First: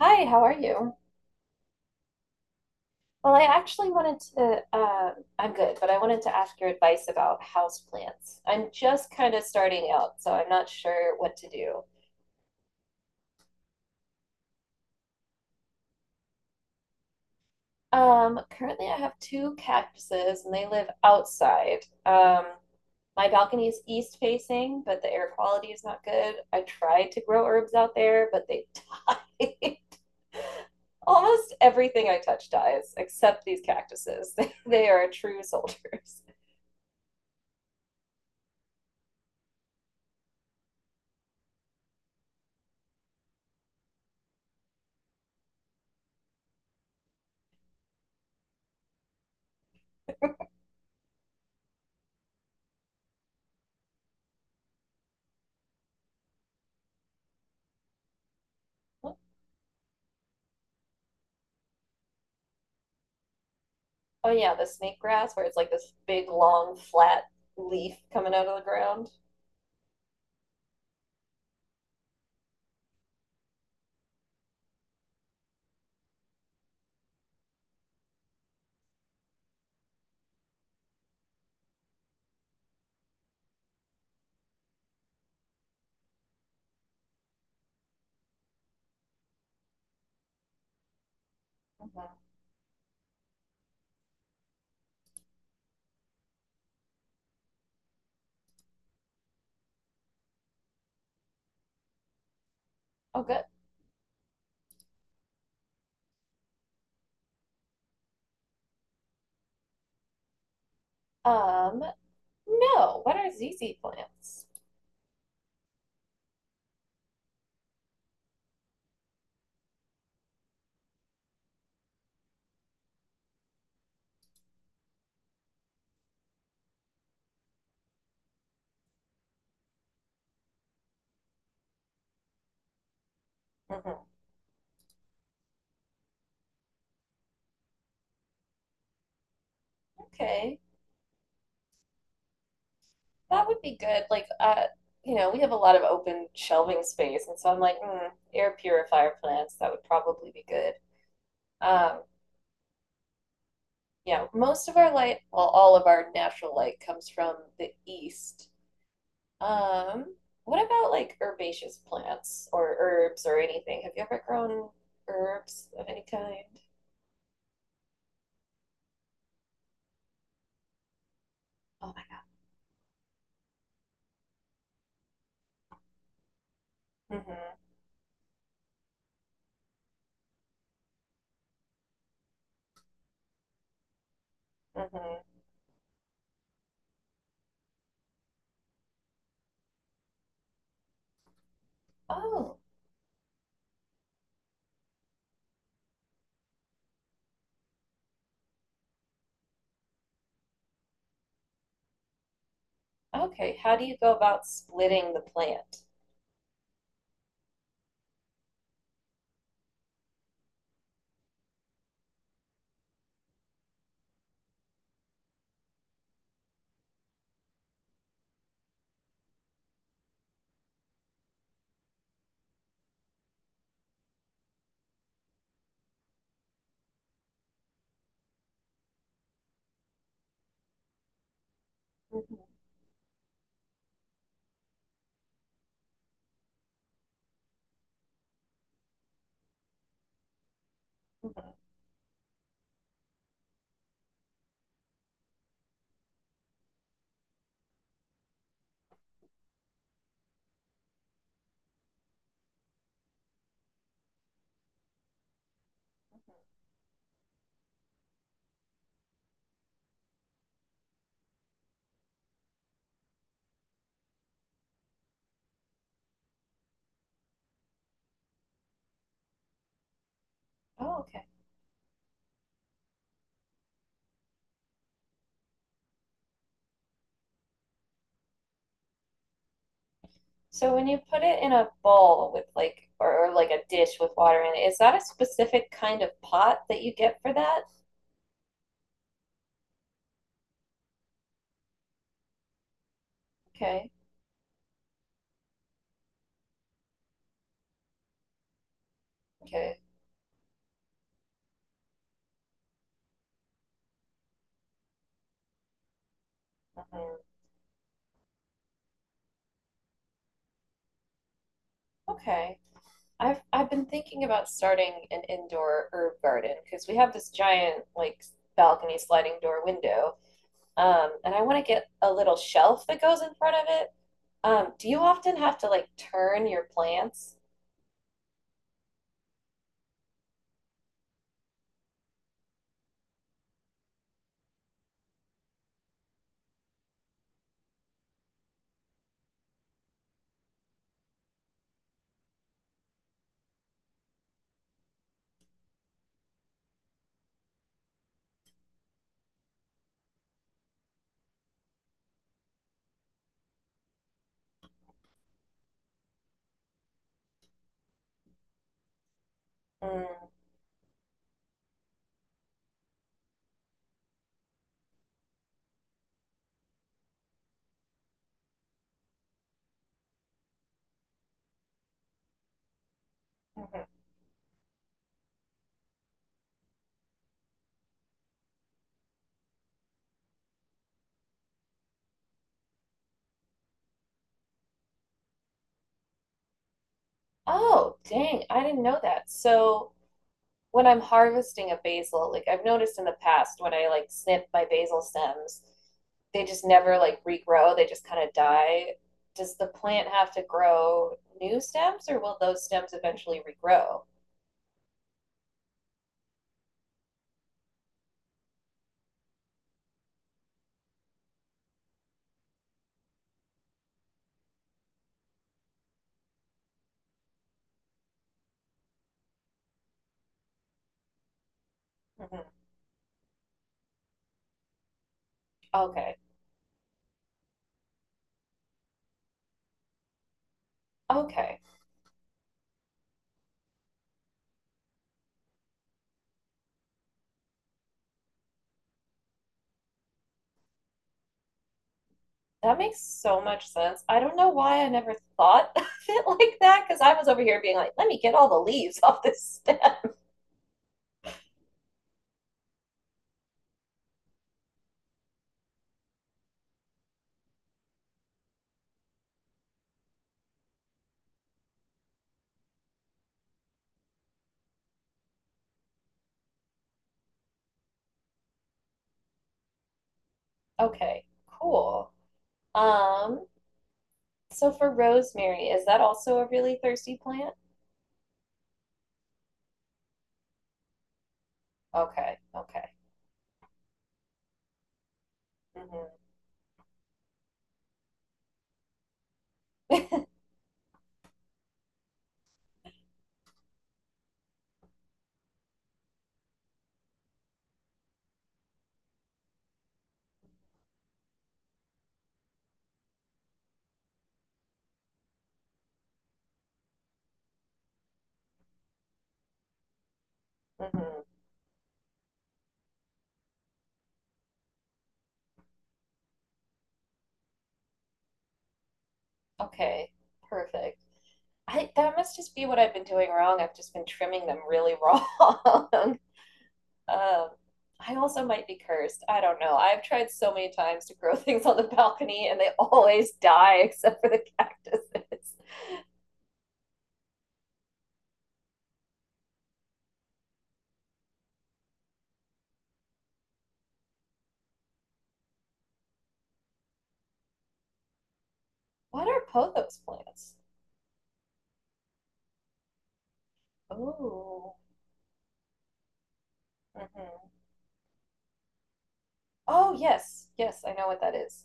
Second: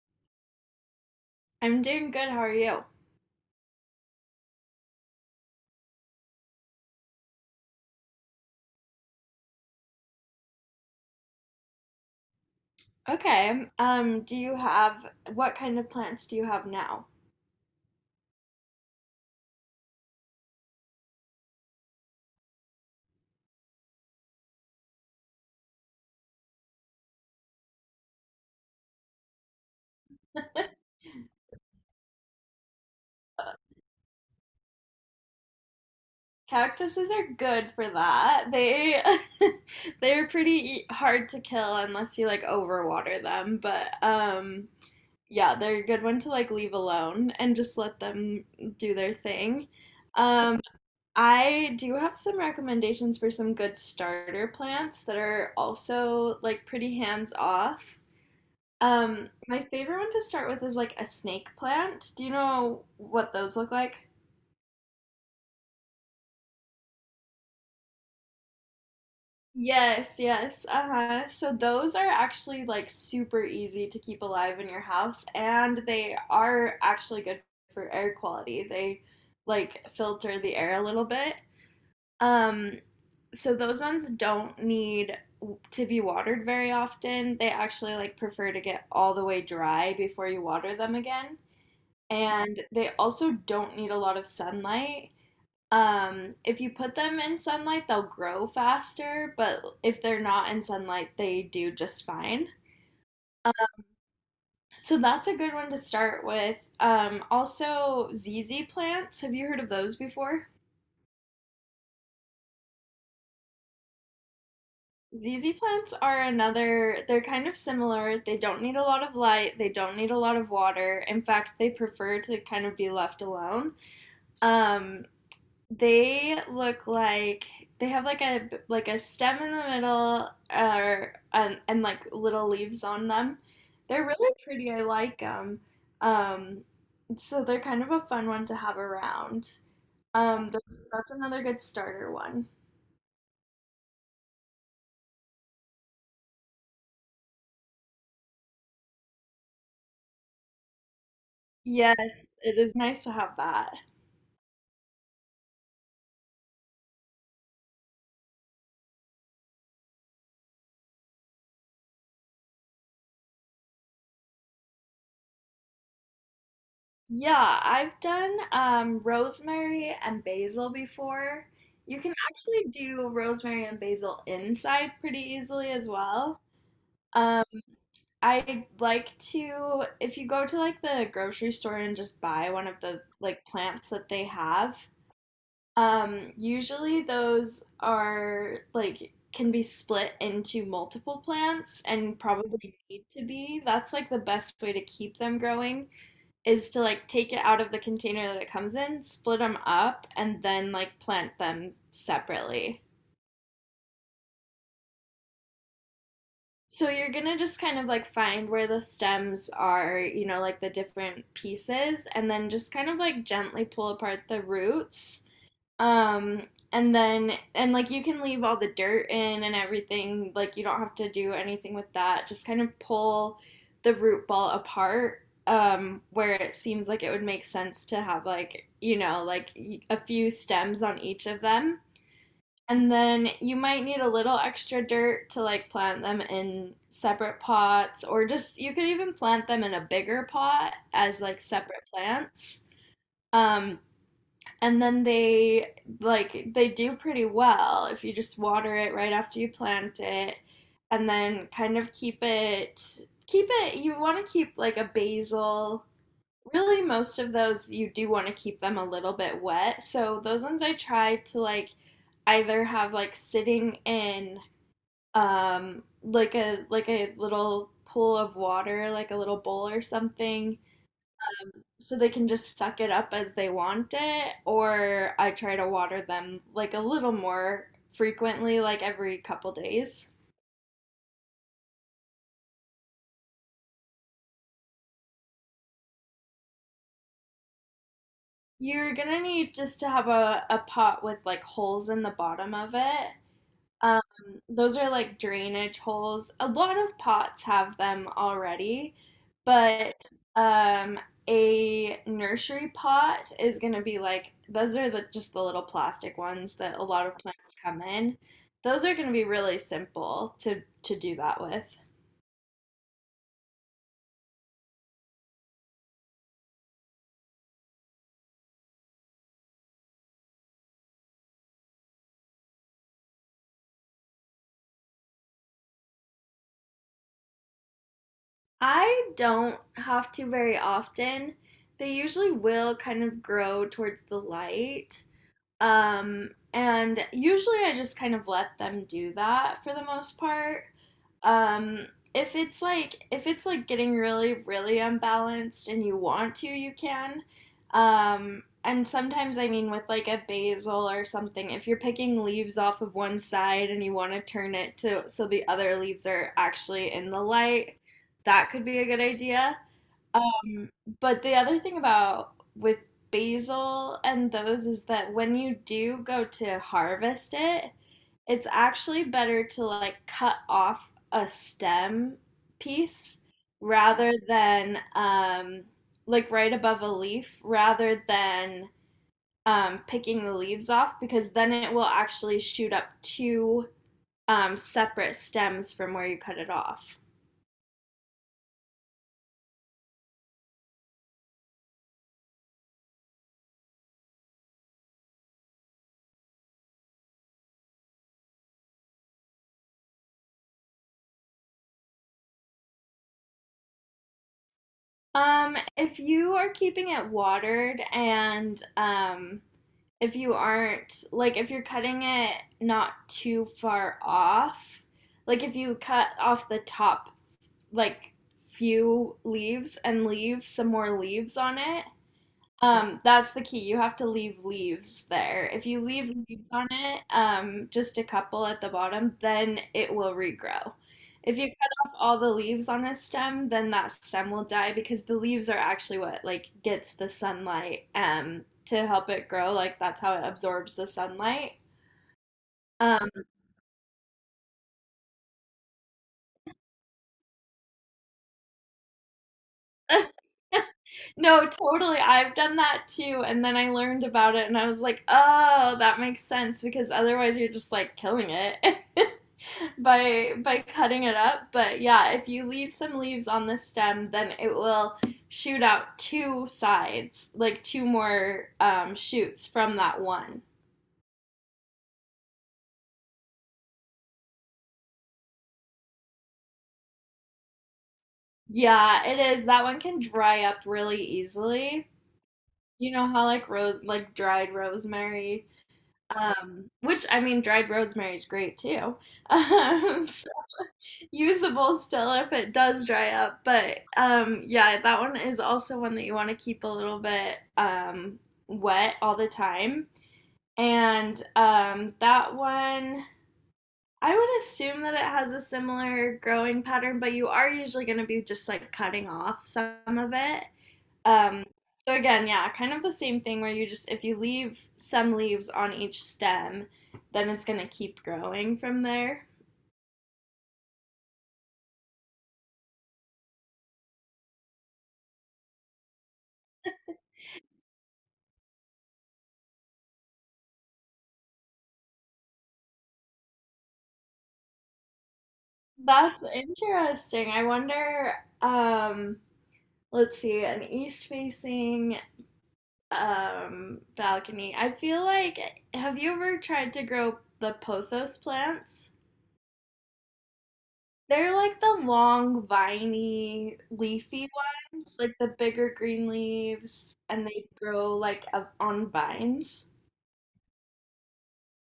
Hi, how are you? I'm doing good. How are you? Well, I actually wanted to, I'm good, but I wanted to ask your advice about houseplants. I'm just kind of starting out, so I'm not sure what to do. Okay. Do you have what kind of plants do you have now? Currently, I have two cactuses and they live outside. Um, my balcony is east facing, but the air quality is not good. I tried to grow herbs out there, but they died. Almost everything I touch dies, except these cactuses. They are true soldiers. Cactuses are good for that. They they're hard to kill unless you like overwater them, but yeah, they're a good one to like leave alone and just let them do their thing. Um I do have some recommendations for some good starter plants that are also like pretty hands off. My favorite one to start with is like a snake plant. Do you know what those look like? Oh yeah, the snake grass where it's like this big long flat leaf coming out of the ground. Yes, yes. Uh-huh. So those are actually like super easy to keep alive in your house and they are actually good for air quality. They like filter the air a little bit. Um, so those ones don't need to be watered very often. They actually like prefer to get all the way dry before you water them again. Mhm. And they also don't need a lot of sunlight. If you put them in sunlight, they'll grow faster, but if they're not in sunlight, they do just fine. Oh good. So that's a good one to start with. Also, ZZ plants. Have you heard of those before? Um, no. What are ZZ plants? ZZ plants are another, they're kind of similar. They don't need a lot of light, they don't need a lot of water. In fact, they prefer to kind of be left alone. Um, They look like they have like a stem in the middle, and like little leaves on them. They're Mhm. really pretty. I like them. Um, so they're kind of a fun one to have around. Okay, That's another good starter one. that would be good. Like, you know, we have a lot of open shelving space, and so I'm like, mm, air purifier plants. That would probably be good. Um, Yes, it is nice to have that. yeah, most of our light, well, all of our natural light comes from the east. Um, what about like herbaceous plants or herbs or anything? Have you ever grown herbs of any kind? Yeah, I've done rosemary and basil before. Oh You my can God. actually do rosemary and basil inside pretty easily as well. Um, Mm-hmm. I like to, if you go to like the grocery store and just buy one of the like plants that they have. Mm-hmm. Usually those are like can be split into multiple plants and Oh, probably need to be. That's like the best way to keep them growing is to like take it out of the container that it comes in, split them up, and then like plant them separately. okay. How do you go about splitting the plant? So you're gonna just kind of like find where the stems are, you know, like the different pieces, and then just kind of like gently pull apart the roots. Um, and then, and like you can leave all the dirt in and everything, like you don't have to do anything with that. Just kind of pull the root ball apart, where it seems like it would make sense to have, like, you know, like a few stems on each of them. Mm-hmm. And then you might need a little extra dirt to like plant them in separate pots, or just you could even plant them in a bigger pot as like Mm-hmm. separate plants. Um, and then they like they do pretty well if you just water it right after you plant it, and then kind of keep it. You want to keep like a basil. Mm-hmm. Really, most of those you do want to keep them a little bit wet. So those ones I try to like either have like sitting in like a little pool of water, like a little bowl or something, Oh, okay. so they can just suck it up as they want it, or I try to water them like a little more frequently, like every couple days. So when you put it in a bowl with like or like a dish with water in it, is that a specific kind of pot that you get for that? You're gonna need just to have a pot with like holes in the bottom of it. Okay. Um, those are like drainage holes. A lot of pots have them already, Okay. but um, a nursery pot is going to be like those are the just the little plastic ones that a lot Mm-hmm. of plants come in. Those are going to be really simple to do that with. Okay. I've been thinking about starting an indoor herb garden because we have this giant like balcony sliding door window, and I want to get a little shelf that goes in front of it. Do you often have to like turn your plants? I don't have to very often. They usually will kind of grow towards the light. And usually I just kind of let them do that for the most part. Um, if it's like if it's like getting really really unbalanced and you want to, you can. And sometimes I mean with like a basil or something, if you're picking leaves off of one side and you want to turn it to so the other leaves are actually in the light, that could be a good idea. Mm. Um, but the other thing about with basil and those is that when you do go to harvest it, it's actually better to like cut off a stem piece Mhm. rather than like right above a leaf rather than picking the leaves off because then it will actually shoot up two separate stems from where you cut it off. Oh, dang, I didn't know that. So when I'm harvesting a basil, like I've noticed in the past when I like snip my basil stems, they just never like regrow, they just kind of die. Does the plant have to grow new stems or will those stems eventually regrow? If you are keeping it watered and if you aren't like if you're cutting it not too far off, like if you cut off the top like few leaves and leave some more leaves on it, Mm-hmm. That's the key. You have to leave leaves there. If you leave Okay. leaves on it, just a couple at the bottom, then it will regrow. If you Okay. cut off all the leaves on a stem, then that stem will die because the leaves are actually what like gets the sunlight to help it grow. Like that's how it absorbs the sunlight. That makes Um, so much sense. I don't know why I never thought of it like that because I was over here being like, let me get all the leaves off this stem. no, totally. I've done that too, and then I learned about it and I was like, "Oh, that makes sense because otherwise you're just like killing it." By cutting it up. But yeah, if you leave some leaves on the stem, then it will shoot out two sides, like two more shoots from that one. Okay, cool. Um, so for rosemary, is that also a really thirsty plant? Yeah, it is. That one can dry up really easily. Okay, okay. You know how like rose like dried rosemary, Hmm. Which I mean dried rosemary is great too. Um, Usable still if it does dry up. But yeah, that one is also one that you want to keep a little bit wet all the time. And um, that one, I would assume that it has a similar growing pattern, but you are usually going to be just like cutting off some of it. Hmm. Um, so again, yeah, kind of the same thing where you just if you leave some leaves on each stem, then it's going to keep growing from there. Okay, perfect. I that must just be what I've been doing wrong. I've just been trimming them really wrong. um, I also might be cursed. I don't know. I've tried so many times to grow things on the balcony and they always die except for the cactuses. That's interesting. I wonder, um, let's see, an east facing balcony. I feel like have you ever tried to grow the pothos plants? What are pothos plants? They're like the long, viney, leafy Oh. ones, like the bigger green leaves, and they Mhm. grow like up on vines. Oh, yes. Yes, I know what that is.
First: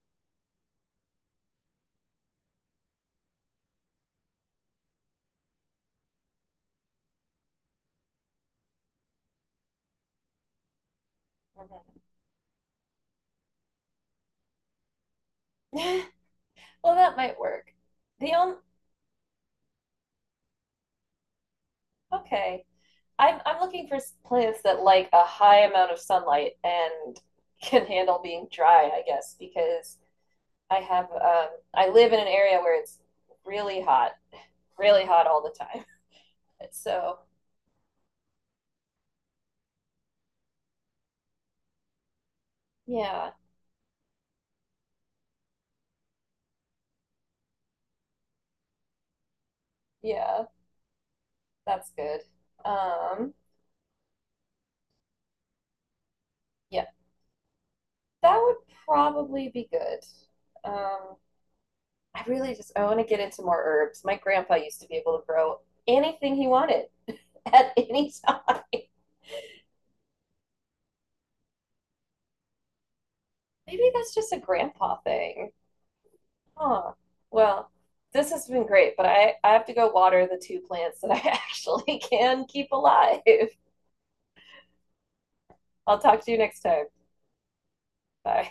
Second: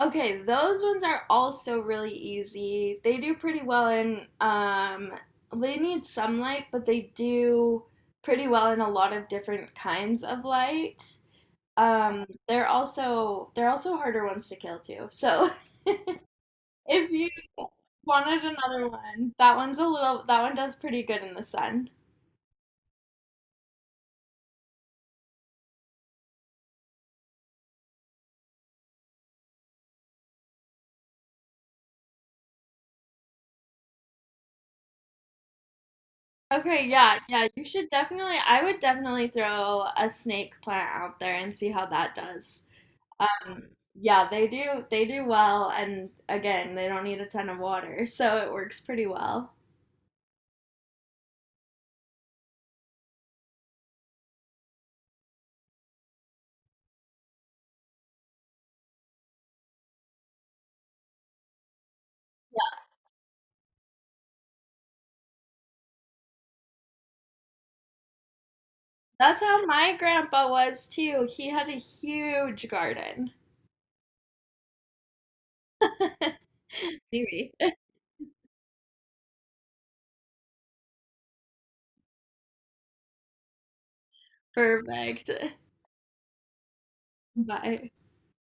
Okay, those ones are also really easy. They do pretty well in they need some light, but they do pretty well in a lot of different kinds of light. They're also harder ones to kill too. So Mhm. Well, if that you might work. The wanted only, another one, that one's a little that one does pretty good in the sun. okay. I'm looking for plants that like a high amount of sunlight and can handle being dry, I guess, because I have I live in an area where it's really hot, really hot all the time. Okay, So, yeah, yeah, you should definitely I would definitely throw a snake plant out there and see how that does. yeah. Um, yeah, they do well and again, they don't need a ton of water, so it works pretty well. Yeah, that's good. Um, yeah. That would probably be good. Um, I really just I Yeah. want to get into more herbs. My grandpa used to be able to grow anything he wanted at any time. That's how my grandpa was too. He had a huge garden. Maybe that's just a grandpa thing. Oh, Maybe. well, this has been great, but I have to go water the two plants that I actually can keep alive. Perfect. I'll talk to you next time. Bye. Bye.